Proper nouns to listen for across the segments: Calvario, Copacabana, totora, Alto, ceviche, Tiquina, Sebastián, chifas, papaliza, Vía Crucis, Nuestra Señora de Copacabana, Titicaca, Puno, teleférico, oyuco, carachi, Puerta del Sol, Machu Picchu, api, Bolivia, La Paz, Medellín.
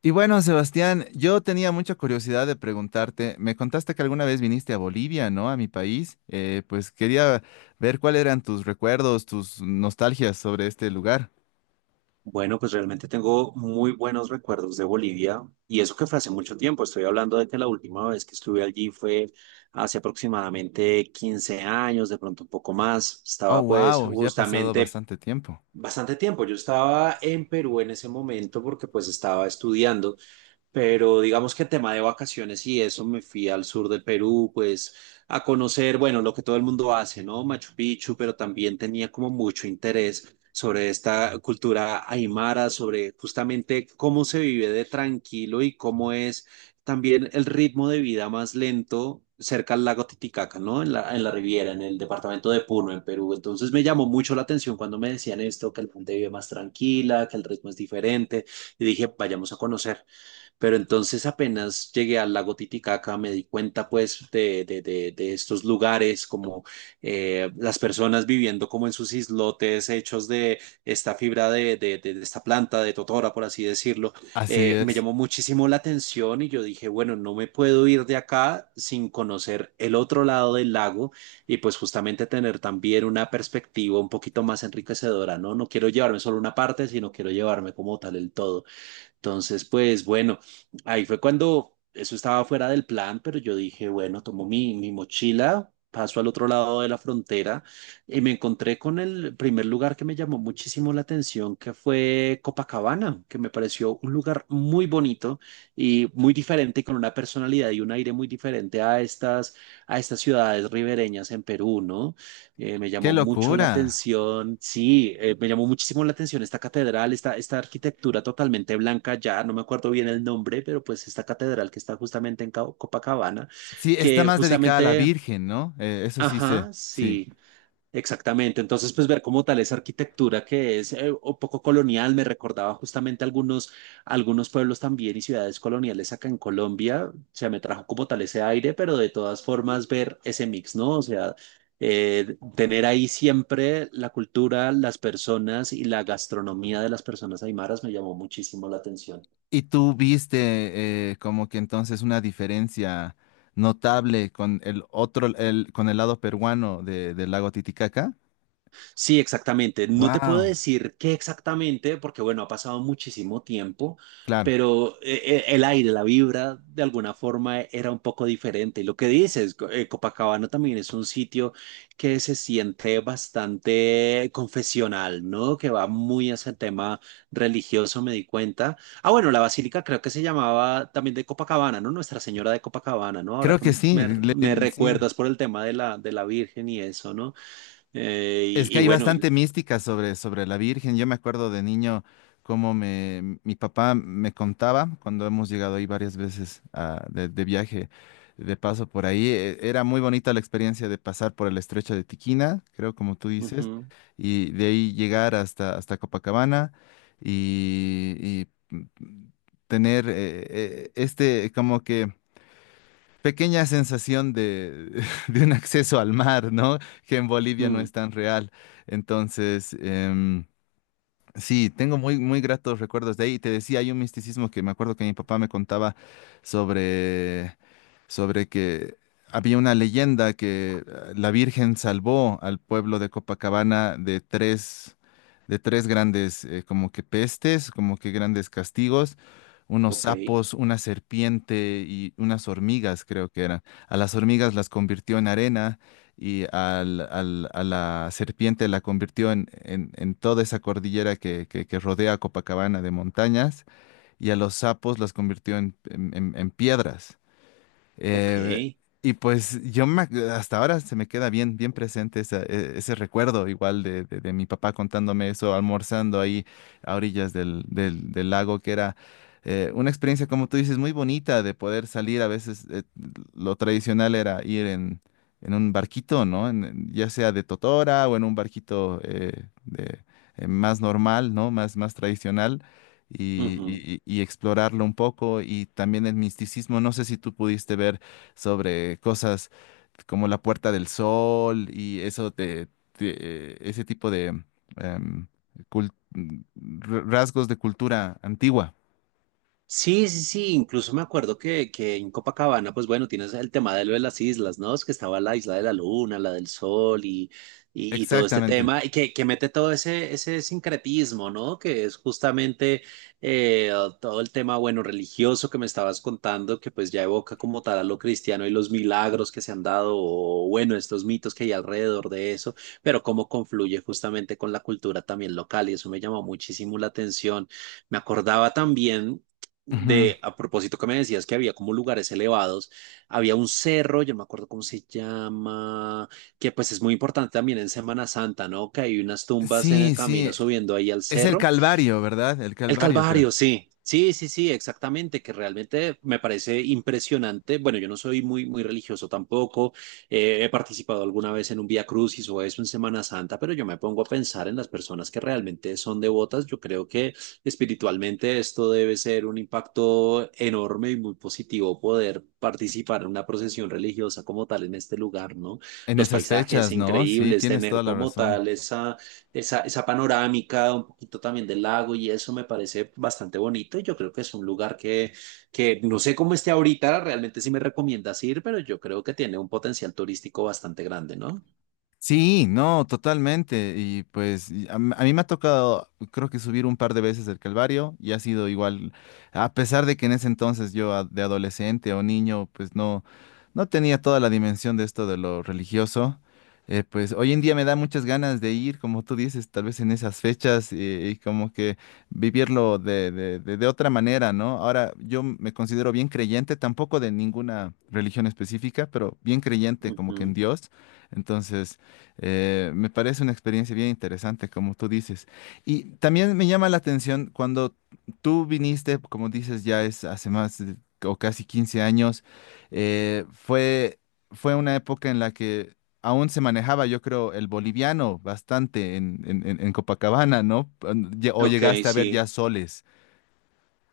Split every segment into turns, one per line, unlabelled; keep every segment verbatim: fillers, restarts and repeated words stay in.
Y bueno, Sebastián, yo tenía mucha curiosidad de preguntarte, me contaste que alguna vez viniste a Bolivia, ¿no? A mi país. Eh, pues quería ver cuáles eran tus recuerdos, tus nostalgias sobre este lugar.
Bueno, pues realmente tengo muy buenos recuerdos de Bolivia y eso que fue hace mucho tiempo. Estoy hablando de que la última vez que estuve allí fue hace aproximadamente quince años, de pronto un poco más.
Oh,
Estaba pues
wow, ya ha pasado
justamente
bastante tiempo.
bastante tiempo. Yo estaba en Perú en ese momento porque pues estaba estudiando, pero digamos que tema de vacaciones y eso, me fui al sur del Perú, pues a conocer, bueno, lo que todo el mundo hace, ¿no? Machu Picchu, pero también tenía como mucho interés sobre esta cultura aymara, sobre justamente cómo se vive de tranquilo y cómo es también el ritmo de vida más lento cerca al lago Titicaca, ¿no? En la, en la Riviera, en el departamento de Puno, en Perú. Entonces me llamó mucho la atención cuando me decían esto, que la gente vive más tranquila, que el ritmo es diferente, y dije, vayamos a conocer. Pero entonces apenas llegué al lago Titicaca, me di cuenta pues de, de, de, de estos lugares, como eh, las personas viviendo como en sus islotes hechos de esta fibra de, de, de- de esta planta, de totora, por así decirlo.
Así
Eh, me
es.
llamó muchísimo la atención y yo dije, bueno, no me puedo ir de acá sin conocer el otro lado del lago y pues justamente tener también una perspectiva un poquito más enriquecedora, ¿no? No quiero llevarme solo una parte, sino quiero llevarme como tal el todo. Entonces, pues bueno, ahí fue cuando eso estaba fuera del plan, pero yo dije, bueno, tomo mi, mi mochila, paso al otro lado de la frontera y me encontré con el primer lugar que me llamó muchísimo la atención, que fue Copacabana, que me pareció un lugar muy bonito y muy diferente, y con una personalidad y un aire muy diferente a estas, a estas ciudades ribereñas en Perú, ¿no? Eh, me
¡Qué
llamó mucho la
locura!
atención, sí, eh, me llamó muchísimo la atención esta catedral, esta, esta arquitectura totalmente blanca, ya no me acuerdo bien el nombre, pero pues esta catedral que está justamente en Ca- Copacabana,
Sí, está
que
más dedicada a la
justamente,
Virgen, ¿no? Eh, eso sí sé,
ajá,
sí.
sí. Exactamente, entonces pues ver como tal esa arquitectura que es eh, un poco colonial, me recordaba justamente algunos, algunos pueblos también y ciudades coloniales acá en Colombia, o sea, me trajo como tal ese aire, pero de todas formas ver ese mix, ¿no? O sea, eh, tener ahí siempre la cultura, las personas y la gastronomía de las personas aymaras me llamó muchísimo la atención.
¿Y tú viste eh, como que entonces una diferencia notable con el otro, el, con el lado peruano de- del lago Titicaca?
Sí, exactamente. No te puedo
Wow.
decir qué exactamente, porque bueno, ha pasado muchísimo tiempo,
Claro,
pero eh, eh, el aire, la vibra, de alguna forma e, era un poco diferente. Y lo que dices, co- eh, Copacabana también es un sitio que se siente bastante confesional, ¿no? Que va muy hacia el tema religioso, me di cuenta. Ah, bueno, la basílica creo que se llamaba también de Copacabana, ¿no? Nuestra Señora de Copacabana, ¿no? Ahora
creo
que
que sí,
me,
le-
me
le- sí.
recuerdas por el tema de la, de la Virgen y eso, ¿no? Eh,
Es que
y, y
hay
bueno, y-
bastante mística sobre, sobre la Virgen. Yo me acuerdo de niño cómo me, mi papá me contaba cuando hemos llegado ahí varias veces ah, de, de viaje, de paso por ahí. E- Era muy bonita la experiencia de pasar por el estrecho de Tiquina, creo como tú dices,
ujú,
y de ahí llegar hasta, hasta Copacabana y, y, mm, tener eh, eh, este como que pequeña sensación de, de un acceso al mar, ¿no? Que en Bolivia no
mm,
es tan real. Entonces, em, Sí, tengo muy, muy gratos recuerdos de ahí. Te decía, hay un misticismo que me acuerdo que mi papá me contaba sobre, sobre que había una leyenda que eh, la Virgen salvó al pueblo de Copacabana de tres, de tres grandes, eh, como que pestes, como que grandes castigos, unos
ok,
sapos, una serpiente y unas hormigas, creo que eran. A las hormigas las convirtió en arena y al, al- a la serpiente la convirtió en, en- en toda esa cordillera que, que- que rodea a Copacabana de montañas y a los sapos las convirtió en, en- en- en piedras.
ok.
Eh, y pues yo me ac- hasta ahora se me queda bien, bien presente esa- e- ese recuerdo igual de, de- de mi papá contándome eso, almorzando ahí a orillas del, del- del lago, que era eh, una experiencia, como tú dices, muy bonita de poder salir. A veces eh, lo tradicional era ir en, en un barquito, ¿no? En- en- ya sea de totora o en un barquito eh, de, eh, más normal, ¿no? Más, más tradicional y,
Ujú.
y- y explorarlo un poco y también el misticismo. No sé si tú pudiste ver sobre cosas como la Puerta del Sol y eso te, te- eh, ese tipo de em, cul- r- rasgos de cultura antigua.
Sí, sí, sí, incluso me acuerdo que, que en Copacabana, pues bueno, tienes el tema de lo de las islas, ¿no? Es que estaba la isla de la luna, la del sol y, y, y todo este
Exactamente.
tema, y que, que mete todo ese, ese sincretismo, ¿no? Que es justamente eh, todo el tema, bueno, religioso que me estabas contando, que pues ya evoca como tal a lo cristiano y los milagros que se han dado, o bueno, estos mitos que hay alrededor de eso, pero cómo confluye justamente con la cultura también local, y eso me llamó muchísimo la atención. Me acordaba también
Ujú.
de, a propósito que me decías que había como lugares elevados, había un cerro, yo no me acuerdo cómo se llama, que pues es muy importante también en Semana Santa, ¿no? Que hay unas tumbas en el
Sí, sí,
camino subiendo ahí al
es el
cerro
Calvario, ¿verdad? El
el
Calvario, creo.
Calvario, sí, sí, sí, sí, exactamente, que realmente me parece impresionante. Bueno, yo no soy muy, muy religioso tampoco, eh, he participado alguna vez en un Vía Crucis o eso en Semana Santa, pero yo me pongo a pensar en las personas que realmente son devotas. Yo creo que espiritualmente esto debe ser un impacto enorme y muy positivo poder participar en una procesión religiosa como tal en este lugar, ¿no?
En
Los
esas
paisajes
fechas, ¿no? Sí,
increíbles,
tienes
tener
toda la
como
razón.
tal esa esa, esa panorámica, un poquito también del lago y eso me parece bastante bonito y yo creo que es un lugar que, que no sé cómo esté ahorita, realmente sí me recomiendas ir, pero yo creo que tiene un potencial turístico bastante grande, ¿no?
Sí, no, totalmente. Y pues y a, m- a mí me ha tocado, creo que subir un par de veces el Calvario y ha sido igual, a pesar de que en ese entonces yo a- de adolescente o niño, pues no, no tenía toda la dimensión de esto de lo religioso. eh, pues hoy en día me da muchas ganas de ir, como tú dices, tal vez en esas fechas eh, y, como que vivirlo de, de de- de otra manera, ¿no? Ahora yo me considero bien creyente, tampoco de ninguna religión específica, pero bien creyente como que en
Ujú.
Dios. Entonces... Eh, me parece una experiencia bien interesante, como tú dices. Y también me llama la atención cuando tú viniste, como dices, ya es hace más de- o casi quince años, eh, fue, fue una época en la que aún se manejaba, yo creo, el boliviano bastante en, en- en- en Copacabana, ¿no? Pan- lle- O
Ok,
llegaste a ver ya
sí.
soles.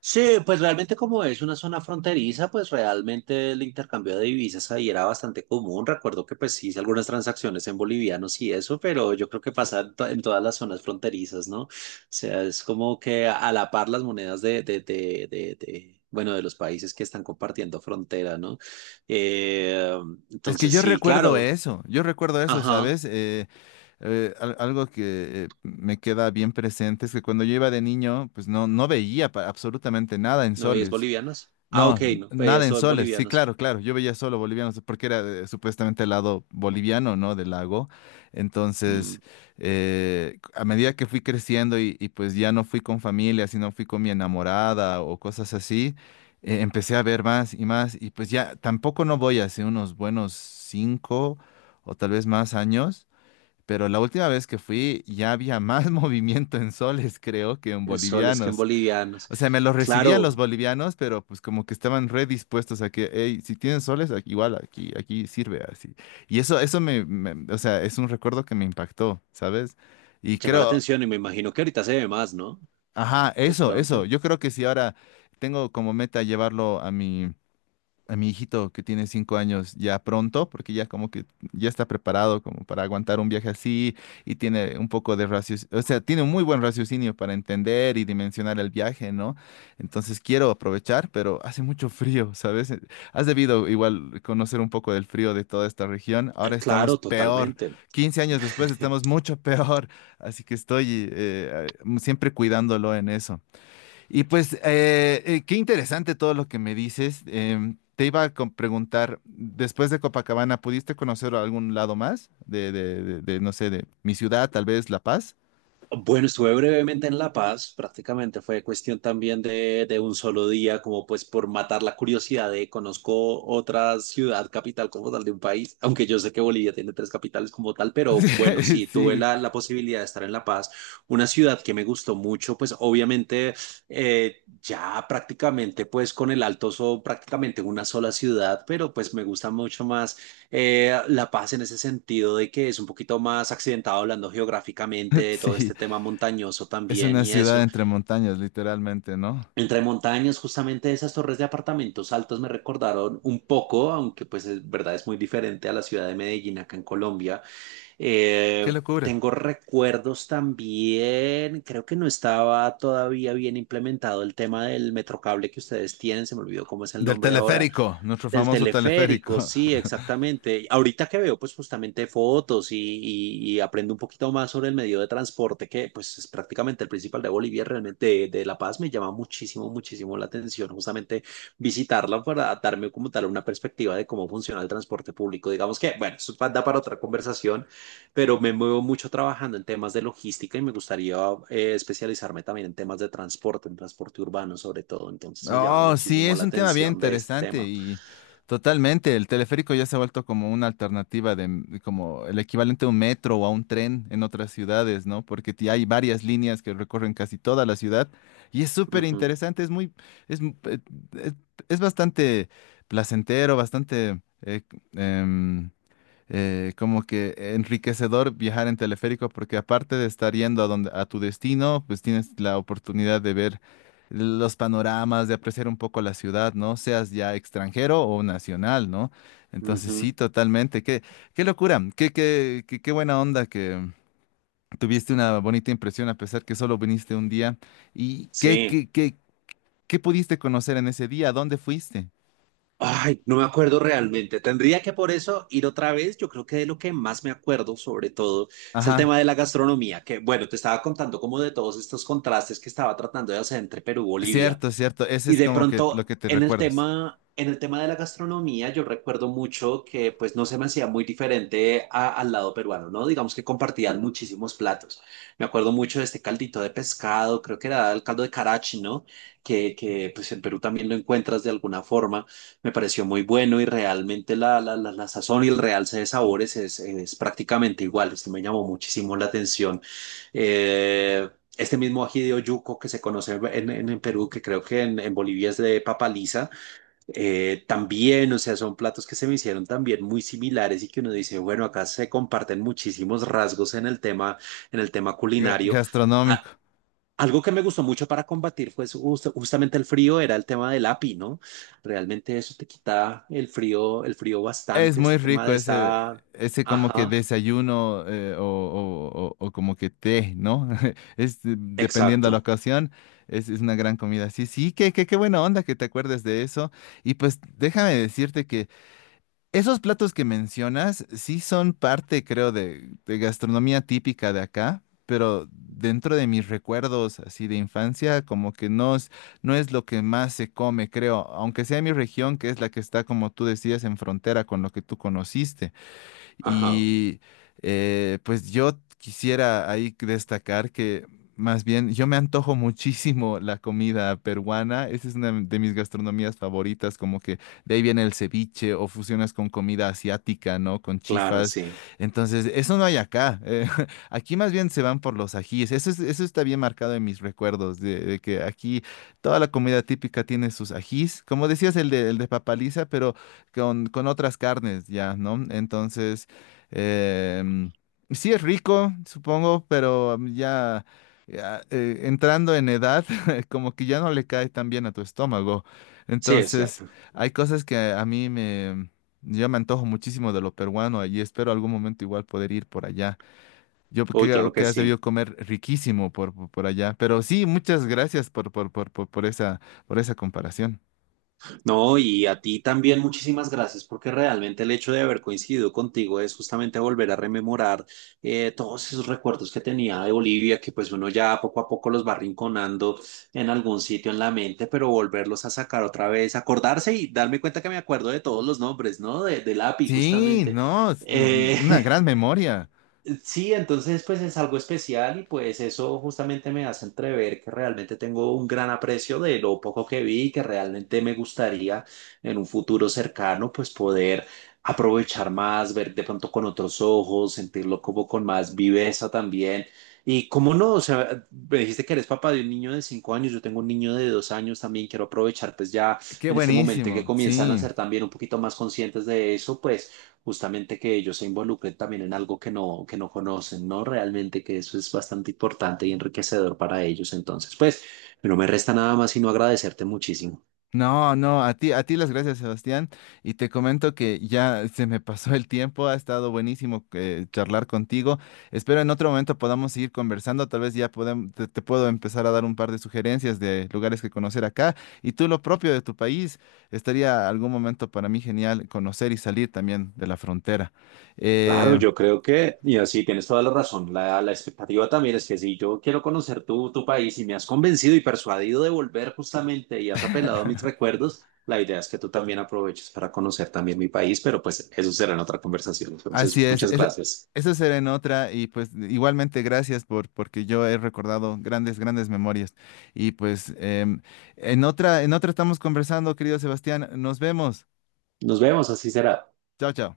Sí, pues realmente como es una zona fronteriza, pues realmente el intercambio de divisas ahí era bastante común. Recuerdo que pues hice algunas transacciones en bolivianos y eso, pero yo creo que pasa en, to- en todas las zonas fronterizas, ¿no? O sea, es como que a la par las monedas de, de, de, de, de, bueno, de los países que están compartiendo frontera, ¿no? Eh,
Es que
entonces
yo
sí,
recuerdo
claro.
eso, yo recuerdo eso,
Ajá,
¿sabes? Eh, eh, al- algo que eh, me queda bien presente es que cuando yo iba de niño, pues no, no veía pa- absolutamente nada en
¿no es
soles.
bolivianos? Ah,
No,
ok,
n-
no,
nada
veías
en
todo en
soles. Sí,
bolivianos.
claro, claro. Yo veía solo bolivianos porque era eh, supuestamente el lado boliviano, ¿no? Del lago.
Mm,
Entonces, eh, a medida que fui creciendo y, y pues ya no fui con familia, sino fui con mi enamorada o cosas así, eh, empecé a ver más y más. Y pues ya tampoco no voy hace unos buenos cinco o tal vez más años. Pero la última vez que fui ya había más movimiento en soles, creo, que en
en soles que en
bolivianos.
bolivianos.
O sea, me los recibían los
Claro,
bolivianos, pero pues como que estaban redispuestos a que, hey, si tienen soles, aquí- igual aquí, aquí sirve así. Y eso, eso me, me- o sea, es un recuerdo que me impactó, ¿sabes? Y
llama la
creo,
atención y me imagino que ahorita se ve más, ¿no?
ajá,
De
eso, eso.
pronto.
Yo creo que si ahora tengo como meta llevarlo a mi a mi hijito que tiene cinco años ya pronto, porque ya como que ya está preparado como para aguantar un viaje así y tiene un poco de raciocinio, o sea, tiene un muy buen raciocinio para entender y dimensionar el viaje, ¿no? Entonces quiero aprovechar, pero hace mucho frío, ¿sabes? Eh, Has debido igual conocer un poco del frío de toda esta región. Ahora
Eh,
estamos
claro,
peor,
totalmente.
Quince años después estamos mucho peor, así que estoy eh, eh, siempre cuidándolo en eso. Y pues, eh, eh, qué interesante todo lo que me dices. Em, te iba a com- preguntar, después de Copacabana, ¿pudiste conocer algún lado más de, de, de- de, no sé, de mi ciudad, tal vez La Paz?
Bueno, estuve brevemente en La Paz, prácticamente fue cuestión también de, de un solo día, como pues por matar la curiosidad de conozco otra ciudad capital como tal de un país, aunque yo sé que Bolivia tiene tres capitales como tal, pero bueno, sí, tuve
Sí,
la, la posibilidad de estar en La Paz, una ciudad que me gustó mucho, pues obviamente eh, ya prácticamente pues con el Alto son prácticamente una sola ciudad, pero pues me gusta mucho más eh, La Paz en ese sentido de que es un poquito más accidentado hablando geográficamente de todo
sí,
este tema montañoso
es
también
una
y
ciudad
eso.
entre montañas, literalmente, ¿no?
Entre montañas, justamente esas torres de apartamentos altos me recordaron un poco, aunque pues es verdad es muy diferente a la ciudad de Medellín acá en Colombia.
Qué
Eh,
locura.
Tengo recuerdos también, creo que no estaba todavía bien implementado el tema del metrocable que ustedes tienen, se me olvidó cómo es el
Del
nombre ahora
teleférico, nuestro
del
famoso
teleférico,
teleférico.
sí, exactamente. Ahorita que veo, pues justamente fotos y, y- y aprendo un poquito más sobre el medio de transporte, que pues es prácticamente el principal de Bolivia, realmente de, de La Paz, me llama muchísimo, muchísimo la atención, justamente visitarla para darme como tal una perspectiva de cómo funciona el transporte público. Digamos que, bueno, eso pa- da para otra conversación, pero me muevo mucho trabajando en temas de logística y me gustaría eh, especializarme también en temas de transporte, en transporte urbano sobre todo. Entonces me llama
Oh, sí,
muchísimo
es
la
un tema bien
atención de este
interesante
tema.
y totalmente. El teleférico ya se ha vuelto como una alternativa de, m- como el equivalente a un metro o a un tren en otras ciudades, ¿no? Porque ti- hay varias líneas que recorren casi toda la ciudad y es súper
Ujú,
interesante, es muy, es, m- eh, es, es bastante placentero, bastante eh, c- em, eh, como que enriquecedor viajar en teleférico porque aparte de estar yendo a donde a tu destino, pues tienes la oportunidad de ver los panoramas, de apreciar un poco la ciudad, ¿no? Seas ya extranjero o nacional, ¿no? Entonces sí,
ujú.
totalmente. Qué, qué locura, qué, qué, qué, qué buena onda que tuviste una bonita impresión a pesar que solo viniste un día. ¿Y qué,
Sí.
qué, qué, qué pudiste conocer en ese día? ¿A dónde fuiste?
Ay, no me acuerdo realmente. Tendría que por eso ir otra vez. Yo creo que de lo que más me acuerdo, sobre todo, es el
Ajá,
tema de la gastronomía, que bueno, te estaba contando como de todos estos contrastes que estaba tratando de hacer entre Perú y Bolivia.
cierto, cierto. Ese
Y
es
de
como que lo
pronto,
que te
en el
recuerdas.
tema, en el tema de la gastronomía, yo recuerdo mucho que pues no se me hacía muy diferente a- al lado peruano, ¿no? Digamos que compartían muchísimos platos. Me acuerdo mucho de este caldito de pescado, creo que era el caldo de carachi, ¿no? Que, que pues en Perú también lo encuentras de alguna forma. Me pareció muy bueno y realmente la, la, la, la sazón y el realce de sabores es, es prácticamente igual. Esto me llamó muchísimo la atención. Eh, este mismo ají de oyuco que se conoce en, en, en Perú, que creo que en, en Bolivia es de papa lisa, eh, también, o sea, son platos que se me hicieron también muy similares y que uno dice, bueno, acá se comparten muchísimos rasgos en el tema, en el tema
Ga-
culinario. Ah,
Gastronómico.
algo que me gustó mucho para combatir fue pues, justamente el frío, era el tema del api, ¿no? Realmente eso te quita el frío, el frío
Es
bastante,
muy
este tema
rico
de
ese,
esta...
ese como que
Ajá,
desayuno eh, o, o- o- o como que té, ¿no? Es eh, dependiendo de la
exacto.
ocasión, es, es una gran comida. Sí, sí, qué, qué, qué buena onda que te acuerdes de eso. Y pues déjame decirte que esos platos que mencionas sí son parte, creo, de, de gastronomía típica de acá, pero dentro de mis recuerdos así de infancia, como que no es, no es lo que más se come, creo, aunque sea mi región, que es la que está, como tú decías, en frontera con lo que tú conociste.
Ajá,
Y eh, pues yo quisiera ahí destacar que más bien yo me antojo muchísimo la comida peruana. Esa es una de mis gastronomías favoritas, como que de ahí viene el ceviche o fusionas con comida asiática, ¿no? Con
claro,
chifas.
sí.
Entonces, eso no hay acá. Eh, aquí más bien se van por los ajíes. Eso es- eso está bien marcado en mis recuerdos, de, de que aquí toda la comida típica tiene sus ajís. Como decías, el de, el de papaliza, pero con, con otras carnes, ya, ¿no? Entonces... Em, sí es rico, supongo, pero mm, ya, ya, eh, entrando en edad, como que ya no le cae tan bien a tu estómago.
Sí, es
Entonces,
cierto.
hay cosas que a mí me... Yo me antojo muchísimo de lo peruano y espero algún momento igual poder ir por allá. Yo
Uy, claro
creo
que
que has debido
sí.
comer riquísimo por, por, por allá. Pero sí, muchas gracias por, por, por, por, por esa, por esa comparación.
No, y a ti también muchísimas gracias porque realmente el hecho de haber coincidido contigo es justamente volver a rememorar eh, todos esos recuerdos que tenía de Bolivia, que pues uno ya poco a poco los va rinconando en algún sitio en la mente, pero volverlos a sacar otra vez, acordarse y darme cuenta que me acuerdo de todos los nombres, ¿no? De, del API
Sí,
justamente.
no, es
Eh,
mm, una gran memoria.
Sí, entonces pues es algo especial y pues eso justamente me hace entrever que realmente tengo un gran aprecio de lo poco que vi y que realmente me gustaría en un futuro cercano pues poder aprovechar más, ver de pronto con otros ojos, sentirlo como con más viveza también. Y cómo no, o sea, me dijiste que eres papá de un niño de cinco años, yo tengo un niño de dos años también, quiero aprovechar pues ya
Qué
en este momento en que
buenísimo,
comienzan a
sí.
ser también un poquito más conscientes de eso, pues justamente que ellos se involucren también en algo que no, que no conocen, ¿no? Realmente que eso es bastante importante y enriquecedor para ellos. Entonces, pues, no me resta nada más sino agradecerte muchísimo.
No, no, a ti, a ti las gracias, Sebastián. Y te comento que ya se me pasó el tiempo, ha estado buenísimo eh, charlar contigo. Espero en otro momento podamos seguir conversando, tal vez ya podem- te, te puedo empezar a dar un par de sugerencias de lugares que conocer acá. Y tú lo propio de tu país, estaría algún momento para mí genial conocer y salir también de la frontera.
Claro,
Eh,
yo creo que, y así tienes toda la razón, la, la expectativa también es que si yo quiero conocer tu, tu país y me has convencido y persuadido de volver justamente y has apelado a mis recuerdos, la idea es que tú también aproveches para conocer también mi país, pero pues eso será en otra conversación.
Así
Entonces,
es,
muchas
es-
gracias.
eso será en otra y pues igualmente gracias por porque yo he recordado grandes, grandes memorias. Y pues em, en otra, en otra estamos conversando, querido Sebastián. Nos vemos.
Nos vemos, así será.
Chao, chao.